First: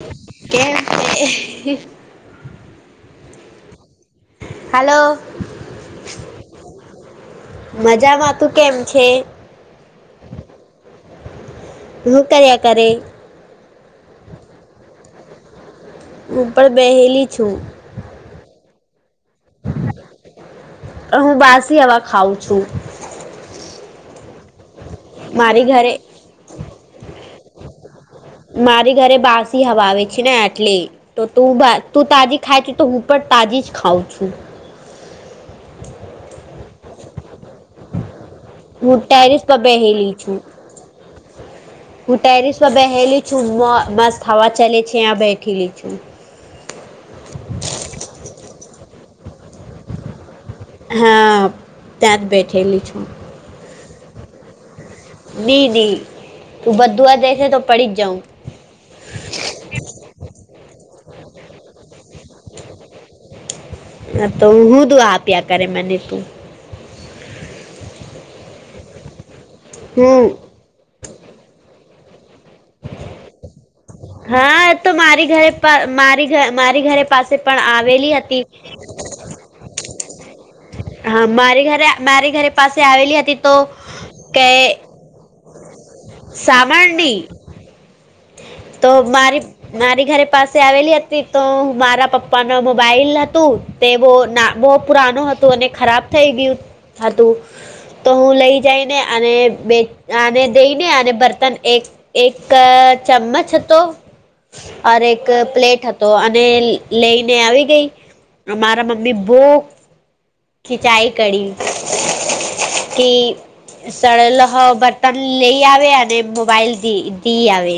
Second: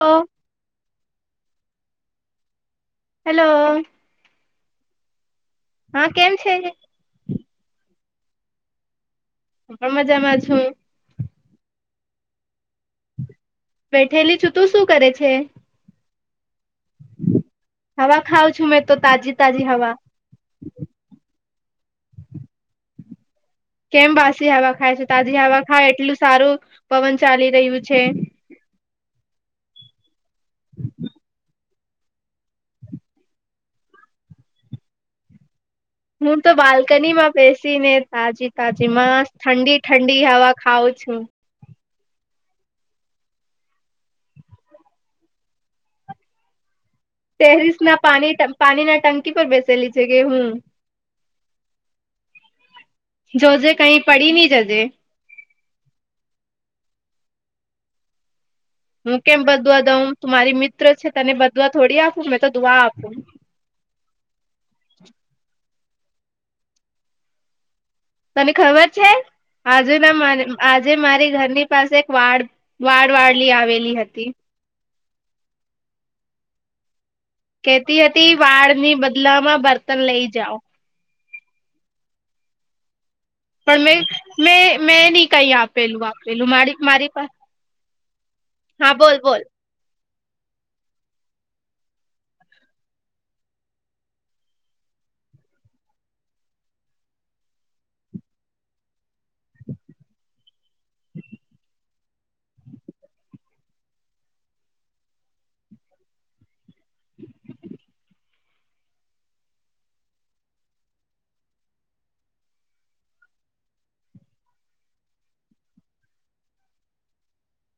હ કે hello hello હા કેમ છે મજામાં તું કેમ છે હું પણ મજામાં છું હું કર્યા કરે બેઠેલી છું તું શું કરે છે હું પણ બેહેલી છું હવા ખાઉં છું મેં તો તાજી તાજી હવા હું બાસી હવા ખાઉં છું કેમ બાસી હવા ખાય છે તાજી હવા મારી ખાય ઘરે એટલું સારું પવન ચાલી રહ્યું છે મારી ઘરે બાસી હવા આવે છે ને એટલી તો તું તું તાજી ખાય છે તો હું પણ તાજી જ ખાઉં છું હું તો બાલ્કની માં બેસી ને તાજી તાજી હું સ ટેરિસ પર ઠંડી બેહેલી ઠંડી છું. હવા ખઉ છું હું ટેરિસ માં બેલી છું મસ્ થવા ચાલે છે્યાં બેઠેલી છું ટેરિસ ના પા પાણી ના ટંકી પર બેસેલી છે કે હું હા ત્યાં જ બેઠેલી છું જોજે કઈ પડી નહી જજે નઈ નહી તું બધું જ દેસે તો પડી જ જાઉં હું કેમ બદવા દઉં તું મારી મિત્ર છે તને બદવા થોડી આપું મેં તો દુઆ આપું હ તો હું દું આપ્યા કરે મને તું તને ખબર છે આજુ ના હું મારે આજે મારી ઘરની પાસે એક વાળ વાડ વાળલી આવેલી હતી હા તો મારી ઘરે મારી મારી ઘરે પાસે પણ કેતી આવેલી હતી વાળ ની બદલા માં બર્તન લઈ જાઓ હા મારી ઘરે મારી ઘરે પાસે આવેલી હતી તો પણ મે કે મે મેં નહી કઈ આપેલું આપેલું મારી મારી સાંભળની પા તો મારી મારી ઘરે પાસે આવેલી હતી તો મારા પપ્પા ન મોબાઈલ હતું તે બહ ના બહુ પુરાનું હતું અને ખરાબ થઈ ગયું હતું તો હું લઈ જઈને અને બે આને દઈને અને બર્તન એક એક ચમ્મચ હતો અરે એક પ્લેટ હતો અને લઈને આવી ગઈ અમારા મમ્મી બહ ખિચાઈ કર કે સળલો બર્તન લઈ આવે અને મોબાઈલ દી આવે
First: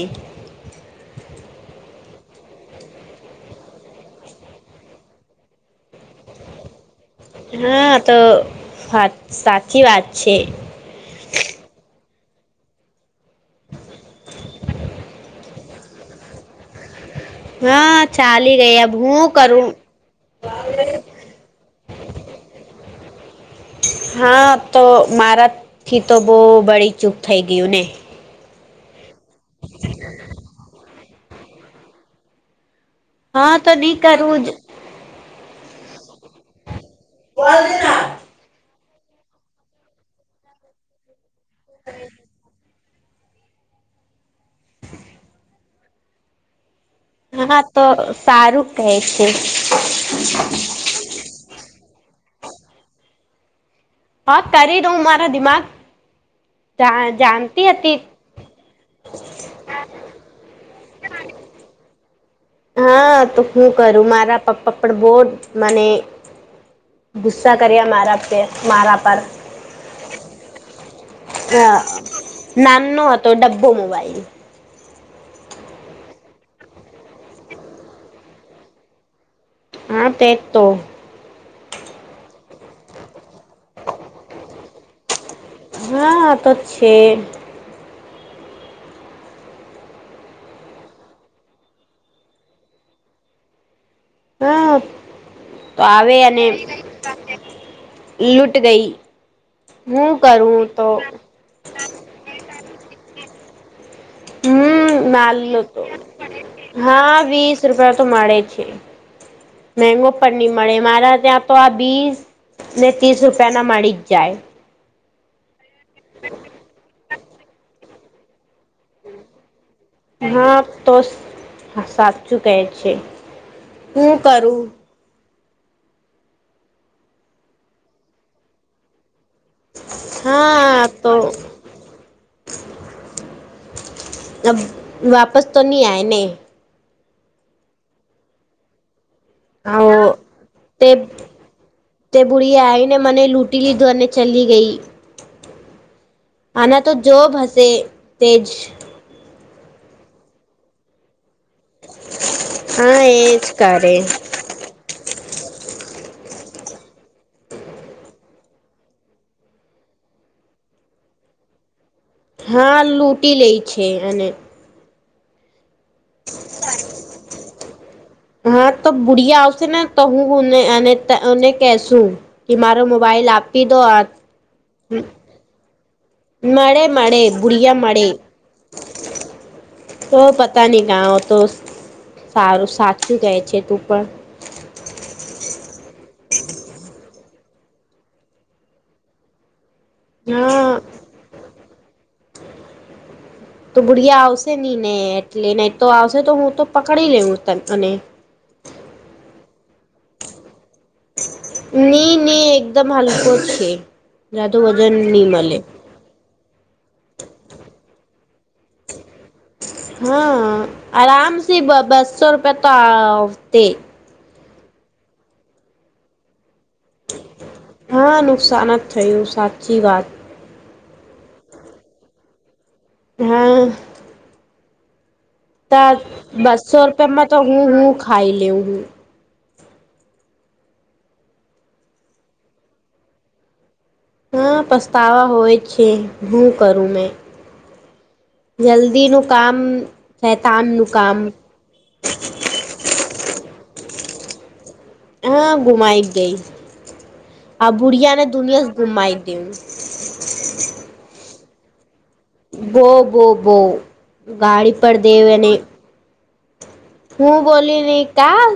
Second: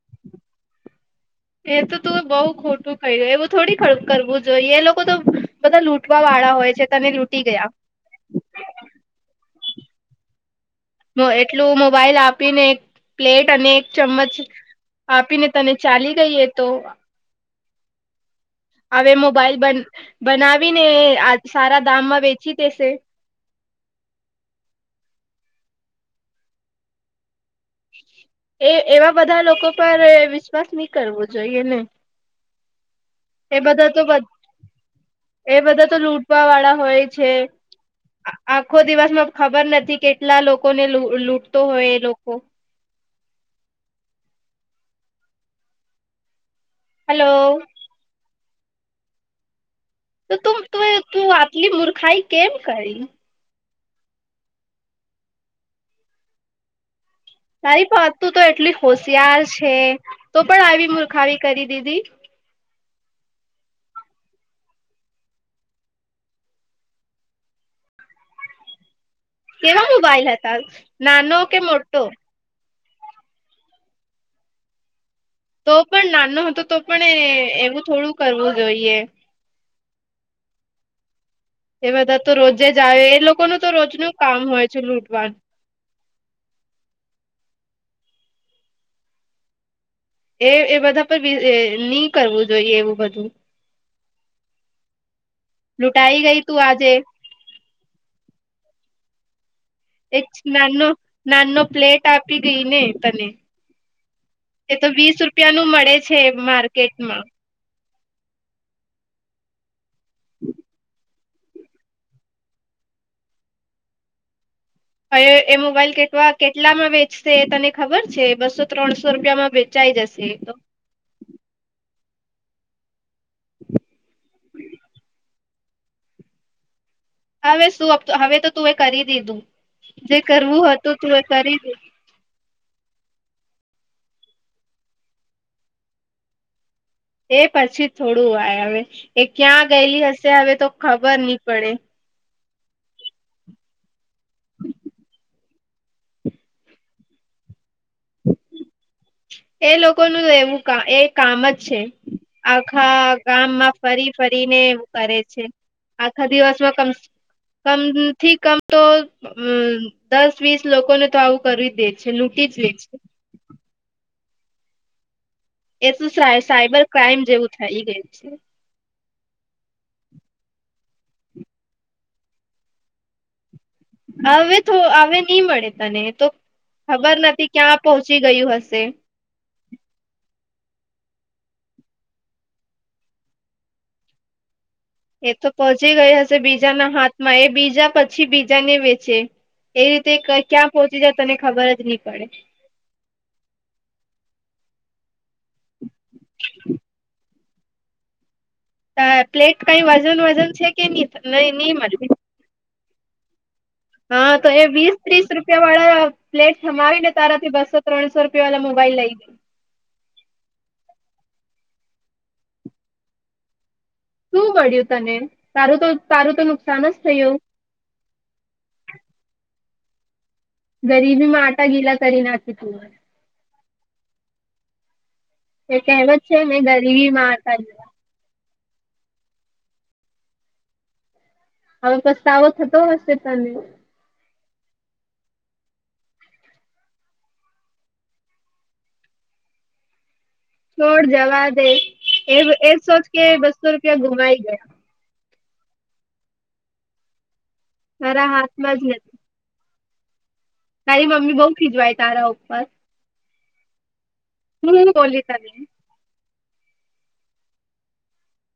એ તો તું બઉુ ખોટું ખાઈ ગય એવું થોડી કરવું જોઈએ એ લોકો તો બધા લૂંટવા વાળા હોય છે. તને લૂંટી ગયા હા તો વાત સાચી વાત છે. એટલું મોબાઈલ આપીને એક પ્લેટ અને એક ચમ્મચ આપીને તને ચાલી ગઈએ તો હા ચાલી ગઈ એ હું કરું બનાવી ને આ સારા દામમાં વેચી દેશે. હા તો મારા થી તો બહુ બળી ચૂક થઈ ગયું ને એ એવા બધા લોકો પર વિશ્વાસ નહી કરવો જોઈએને હા એ બધા નહી તો કરવું જ એ બધા તો લૂટવા વાળા હોય. આખો દિવસમાં ખબર નથી કેટલા લોકોને લુટે તો હોય એ લોકો હેલો હા તો સારું કહે છે તો તે આટલી મૂર્ખાઈ કેમ કરી? હ કરી દ મારા દિમાગ જ તારી પાતું તો એટલી હોશિયાર છે તો પણ આવી મુર્ખાવી કરી દીધી? હા તો હું કરું મારા પપ્પા પણ બહુ જ મને ગુસ્સા કર્યા મારા પર મારા પર કેવા મોબાઈલ હતા નાનો કે મોટો? નાનો હતો ડબ્બો મોબાઈલ તો પણ નાનો હતો તો પણ એવું થોડું કરવું જોઈએ. હા તે જ તો એ બધા તો રોજે જ આવે એ લોકોનું તો રોજનું કામ હોય છે લૂંટવાનુ હા તો છે એ એ બધા પર નહી કરવું જોઈએ એવું બધું હા તો આવે લૂંટાઈ ગઈ અને તું આજે લૂટ ગઈ હું એચ કરું નાાનો તો નાાનો પ્લેટ આપી ગઈ ને તને એ તો હમ વીસ રૂપિયા નાલો નું તો મળે છે હા માર્કેટમાં વીસ રૂપિયા તો મળે છે પણ નહી મળે મારા તો આ બીસ ને ત્રીસ રૂપિયાના મળી જ જાય હવે એ મોબાઈલ કેટલામાં વેચશે એ તને ખબર છે બસો ત્રણસો રૂપિયામાં વેચશે હા તો સાચું કેહે છે હું કરું? હવે શું હવે તો તું એ કરી દીધું જે કરવું હા હતું તો તું એ કરી દીધું. વાપસ તો નહી આવેને એ પછી થોડું વાય હવે એ ક્યાં હ ગયેલી હશે હવે તો તે ખબર નહી પડે. તે બુઢી આઈને મને લૂંટી લીધીને ચલી ગઈ આના તો જો ભહસે તેજ એ લોકોનું એવું એ કામ જ છે આખા હા એજ ગામમાં ફરી કરે ફરી કરીને એવું કરે છે આખા દિવસમાં કમ કમ થી કમ તો દસ વીસ લોકોને તો આવું કરી દે છે લૂંટી જ લે હા છે લૂંટી લે છે અને એ તો સાયબર ક્રાઈમ જેવું થઇ ગયું છે. હા તો બુઢિયા આવશે ને તો હું એને કેશું કે મારો મોબાઈલ આપ હવે હવે નહી મળે તને તો મળે ખબર મળે નથી બુઢિયા ક્યાં મળે પહોંચી ગયું હશે. તો પતા નહી ગા તો સારું સાચું કહે છે તું પણ એ તો પચી ગયા હશે બીજાના હાથમાં એ બીજા પછી બીજા ને વેચે એ રીતે ક્યાં હા પહોંચી જાય તને ખબર જ નહી પડે. તો ભુળિયા આવશે નહી ને એટલે નહી તો આવશે તો હું તો પકડી લેઉ ત અને પ્લેટ કઈ વજન વજન છે કે નહી નહી નહી મળ અને દમલકો છે હા તો જાદુ એ વજન વીસ નહી ત્રીસ મળે રૂપિયા વાળા પ્લેટ સમાવી ને તારાથી બસો્રણસો રૂપિયા વાળા મોબાઈલ લઈ લઈ હા આરામ સ બસો રૂપિયા તો આવતે શું મળિયું તને તારું તો તારું તો નુકસાન જ થયું હા નુકસાન જ થયું સાચી વાત ગરીબી મા આટા ગીલા કરી નાખી તુ હા ત એ કહેવત છે ને બસો ગરીબીમાં રૂપિયામાં તો આટા હું ગીલા હું ખાઈ લેઉ હું હવે તો સારૂ થતો હશે તને હા પછતાવા હોય છે હું કરું મેં જલ્દીનું કામ શૈતાનનું છોડ કામ જવા દે એ એજ સોચ કે બસો રૂપિયા ગુમાઈ ગયા હા ગુમાઈ ગઈ આ બુઢિયા ના તારા ધૂને જ હાથમાં નથી ગુમાઈ દવ તારી મમ્મી બઉુ ખીજવાય તારા ઉપર બો બો બો ગાડી હું પર બોલી દેવ તને અને હું બોલી નહી કા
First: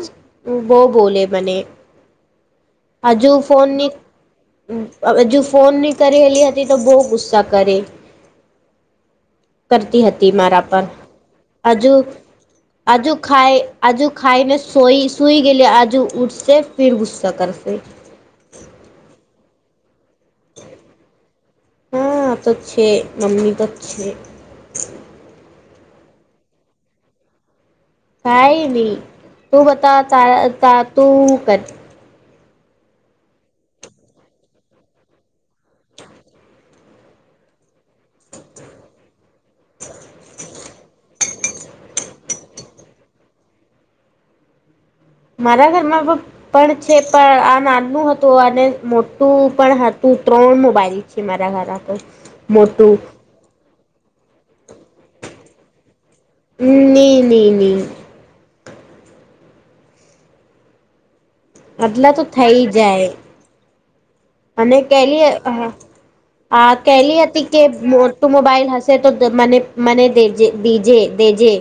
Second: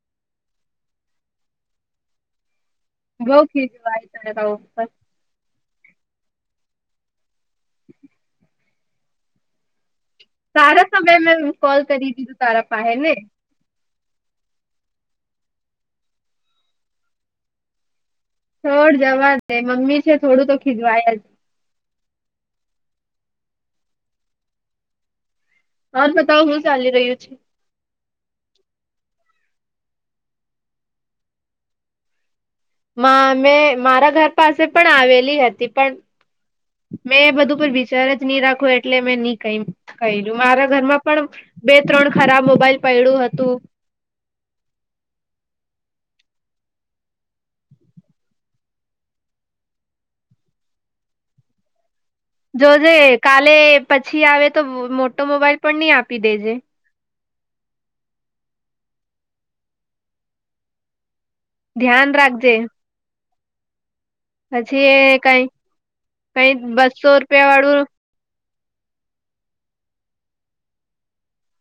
બહ બોલે મને હજુ બઉ ફોનની ખીજવાય તારા ઉપર વેજુ ફોન નહીં કરેલી હતી તો બહુ ગુસ્સા કરે કરતી હતી મારા પર તારા સમય મેં કોલ હજુ કરી દીધું તારા પાહે ને હજુ ખાય આજુ ખાાઈને સોઈ સઈ ગ આજુ ઉઠશે ફિર ગુસ્સા કરશે છોડ જવા દે મમ્મી છે થોડું તો ખીજવાય જ હા આ તો છે મમ્મી તો છે [unintelligible] કામ હું ચાલી રહ્યું છે કઈ નહી તું બતા ત ત તુ હુ કરતી મા મે મારા ઘર પાસે પણ આવેલી હતી પણ મેં બધું પર વિચાર જ નહી રાખો એટલે મેં નહી ક્યું મારા ઘરમાં પણ બે ત્રણ ખરાબ મોબાઈલ પયડુ હતું મારા ઘરમાં ફક્ત પણ છે પણ આ નાનનું હતું અને મોટું પણ હતું ત્રણ મોબાઈલ છે મારા ધરા પણ જોજે કાલે પછી આવે તો મોટો મોબાઈલ પણ નહી આપી દેજે ની ની ની ધ્યાન આટલા તો રાખજે થઈ જાય અને પછી એ કેલી કઈ કઈ આ બસો કેલી હતી રૂપિયા કે વાળું મો તો મોબાઈલ હંસે તો મને મને દેજ દીજે દેજે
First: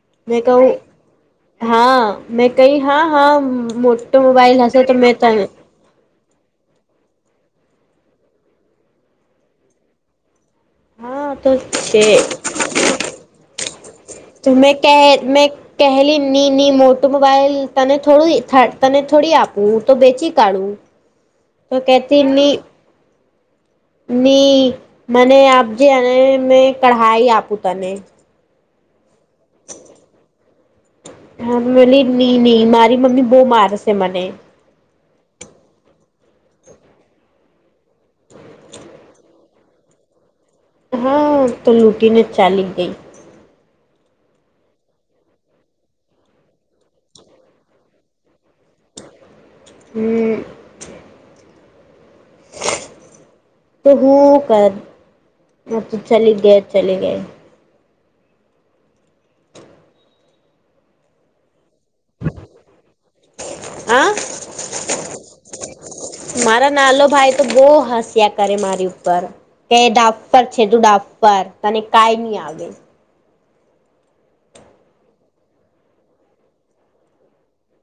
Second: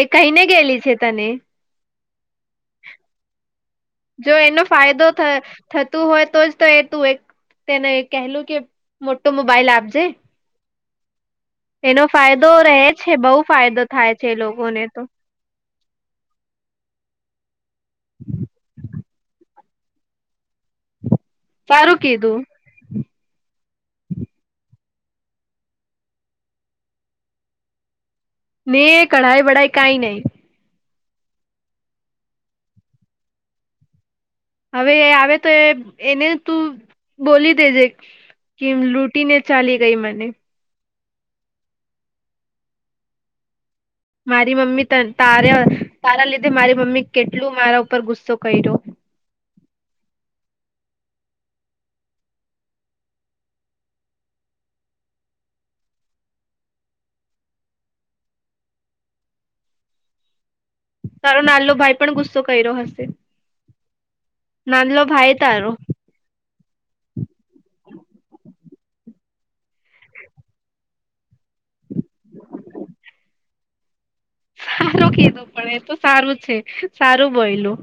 એ કહીને મેં કહું ગયલી છે તને હા મેં કઈ હા હા મોટો જો મોબાઈલ એનો હશે તો ફાયદો મેં ત થતું હોય તો જ તો એ તું એક તેને કહેલું કે મોટો મોબાઈલ આપજે હા તો છે એનો ફાયદો રહે છે બહુ ફાયદો થાય છે એ તમે લોકોને કે તો મે કહેલી ની ની મોટું મોબાઈલ તને થોડું તને થોડી આપું તો બેચી કાઢું તો સારું કેતી કીધું ની ની મને આપજે અને મેં કઢાઈ આપું તને મેં કઢાય વઢાય કઈ નહી મેં બોલી ની ની મારી મમ્મી બહુ મારશે મને હવે એ આવે તો એ એને તું બોલી દેજે કે લૂટી ને ચાલી ગઈ મને હા તો લૂંટીને જ ચાલી ગઈ મારી મમ્મી તારા તારા લીધે મારી મમ્મી કેટલું મારા ઉપર ગુસ્સો કર્યો હમ્મ તો હું કર મ તો ચલી ગયા ચલે ગયા તારો નાલો ભાઈ પણ ગુસ્સો કર્યો હશે હ નાંધલો ભાઈ તારો મારા નાલો ભાઈ તો બહ હસ્યા કરે મારી ઉપર કે ડાફર છે તું ડાફર તને કઈ નહી આવે [inaudible] સારો કીધો પડે તો સારું છે સારું બયલું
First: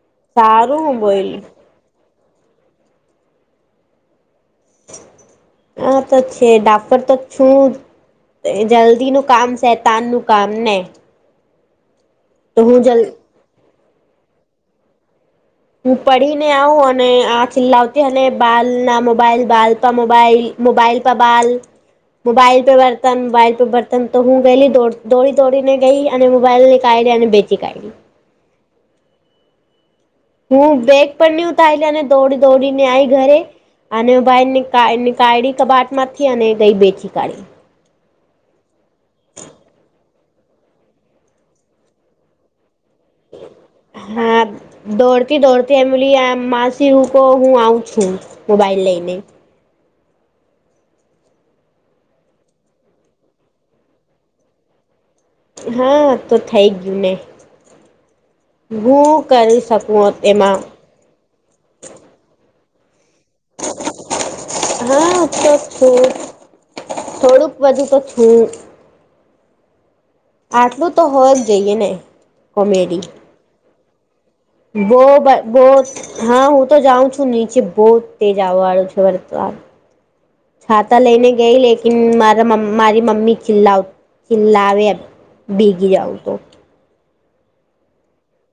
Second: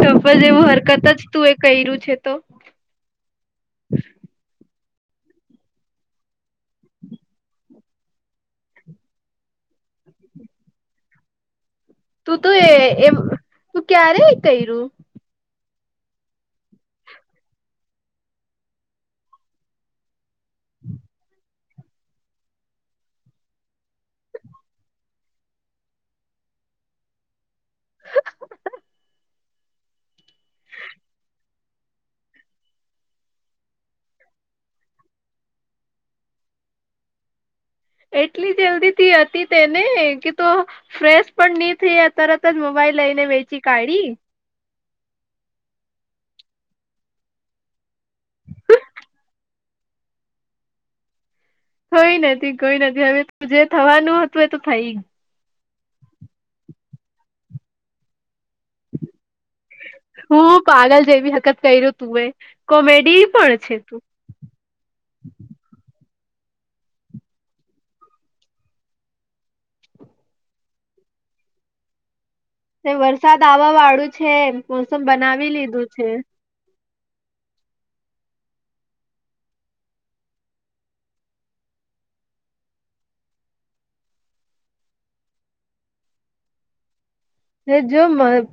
તો એવું સારું હું હરકત જ બોયલી તું એ કર્યું છે તો હા તો્ છેે ડાક્ટર તક છું જલ્દી નું કામ શેતાન નું કામ ને તું તો એ હું જલ એમ તું ક્યારે કર્યું હું પડીીને આવું અને આ છેલ્લા આવતી અને બાલ ના મોબાઈલ બાલપ મોબાઈલ મોબાઈલ પબાલ મોબાઈલ પે બર્તન મોબાઈલ પે બર્તન તો હું ગયેલીો દોડી દોડીને ગઈ અને મોબાઈલ ની કાઢી અને બેઠી શીકાય હું બેગ પણ હ ઉતારીલી અને દોડી દોડીને આ આવી ઘરે અને ભાઈ નીકાળી કબાટ માંથી અને ગઈ બેચી કાઢી એટલી જલ્દી થી હતી તેને કે તો ફ્રેશ પણ નહી થઈ ત જ મોબાઈલ લઈને વેચી કાઢી હા દોડતી દોડતી એમલી આ માસી હું હું આવું છું મોબાઈલ લઈને કોઈ નથી કોઈ નથી હવે જે થવાનું હતું એ તો થઈ ગ હા તો થઈ ગયું ને ગું કરી શકું એમાં પાગળ જેવી હકત કર્યું તું એ કોમેડી પણ છે તું હા તો છૂટ થોડુંક બાજુ તો છૂટ આટલું તો હો જ જઈએ ને કોમેડી વરસાદ આવવા વાળું છે એ બો બો હા હું તો જાઉ છું ન પ બહુ તેજ આવવા વાળું છે વર્તન છાતા લેને ગઈ લકન મારા મારી મમી ચિલ્લા છેિલ્લા આવે ભીગી જાાવ તો હ જો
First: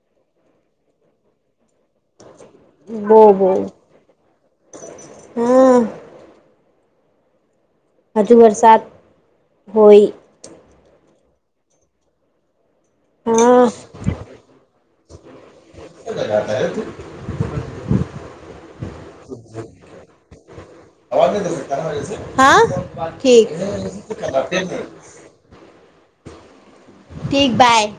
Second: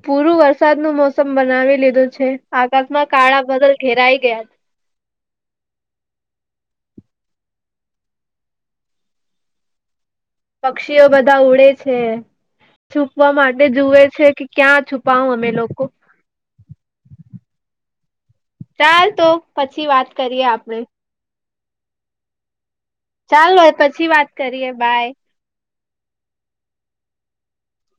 પૂરું વરસાદ નું મોસમ બનાવી લીધું છે આકાશમાં બો કાળા બો બદલ ઘેરાઈ ગયા હા હજુ વરસાદ હોય પક્ષીઓ બધા ઉડે છે છુપવા માટે હા જુએ છે કે ક્યાં છુપાવ અમે લોકો કદ ઘા થ તો ચાલ તો પછી વાત કરીએ આપડે ચાલો પછી વાત કરીએ હાઠક બાય ઠીક બાય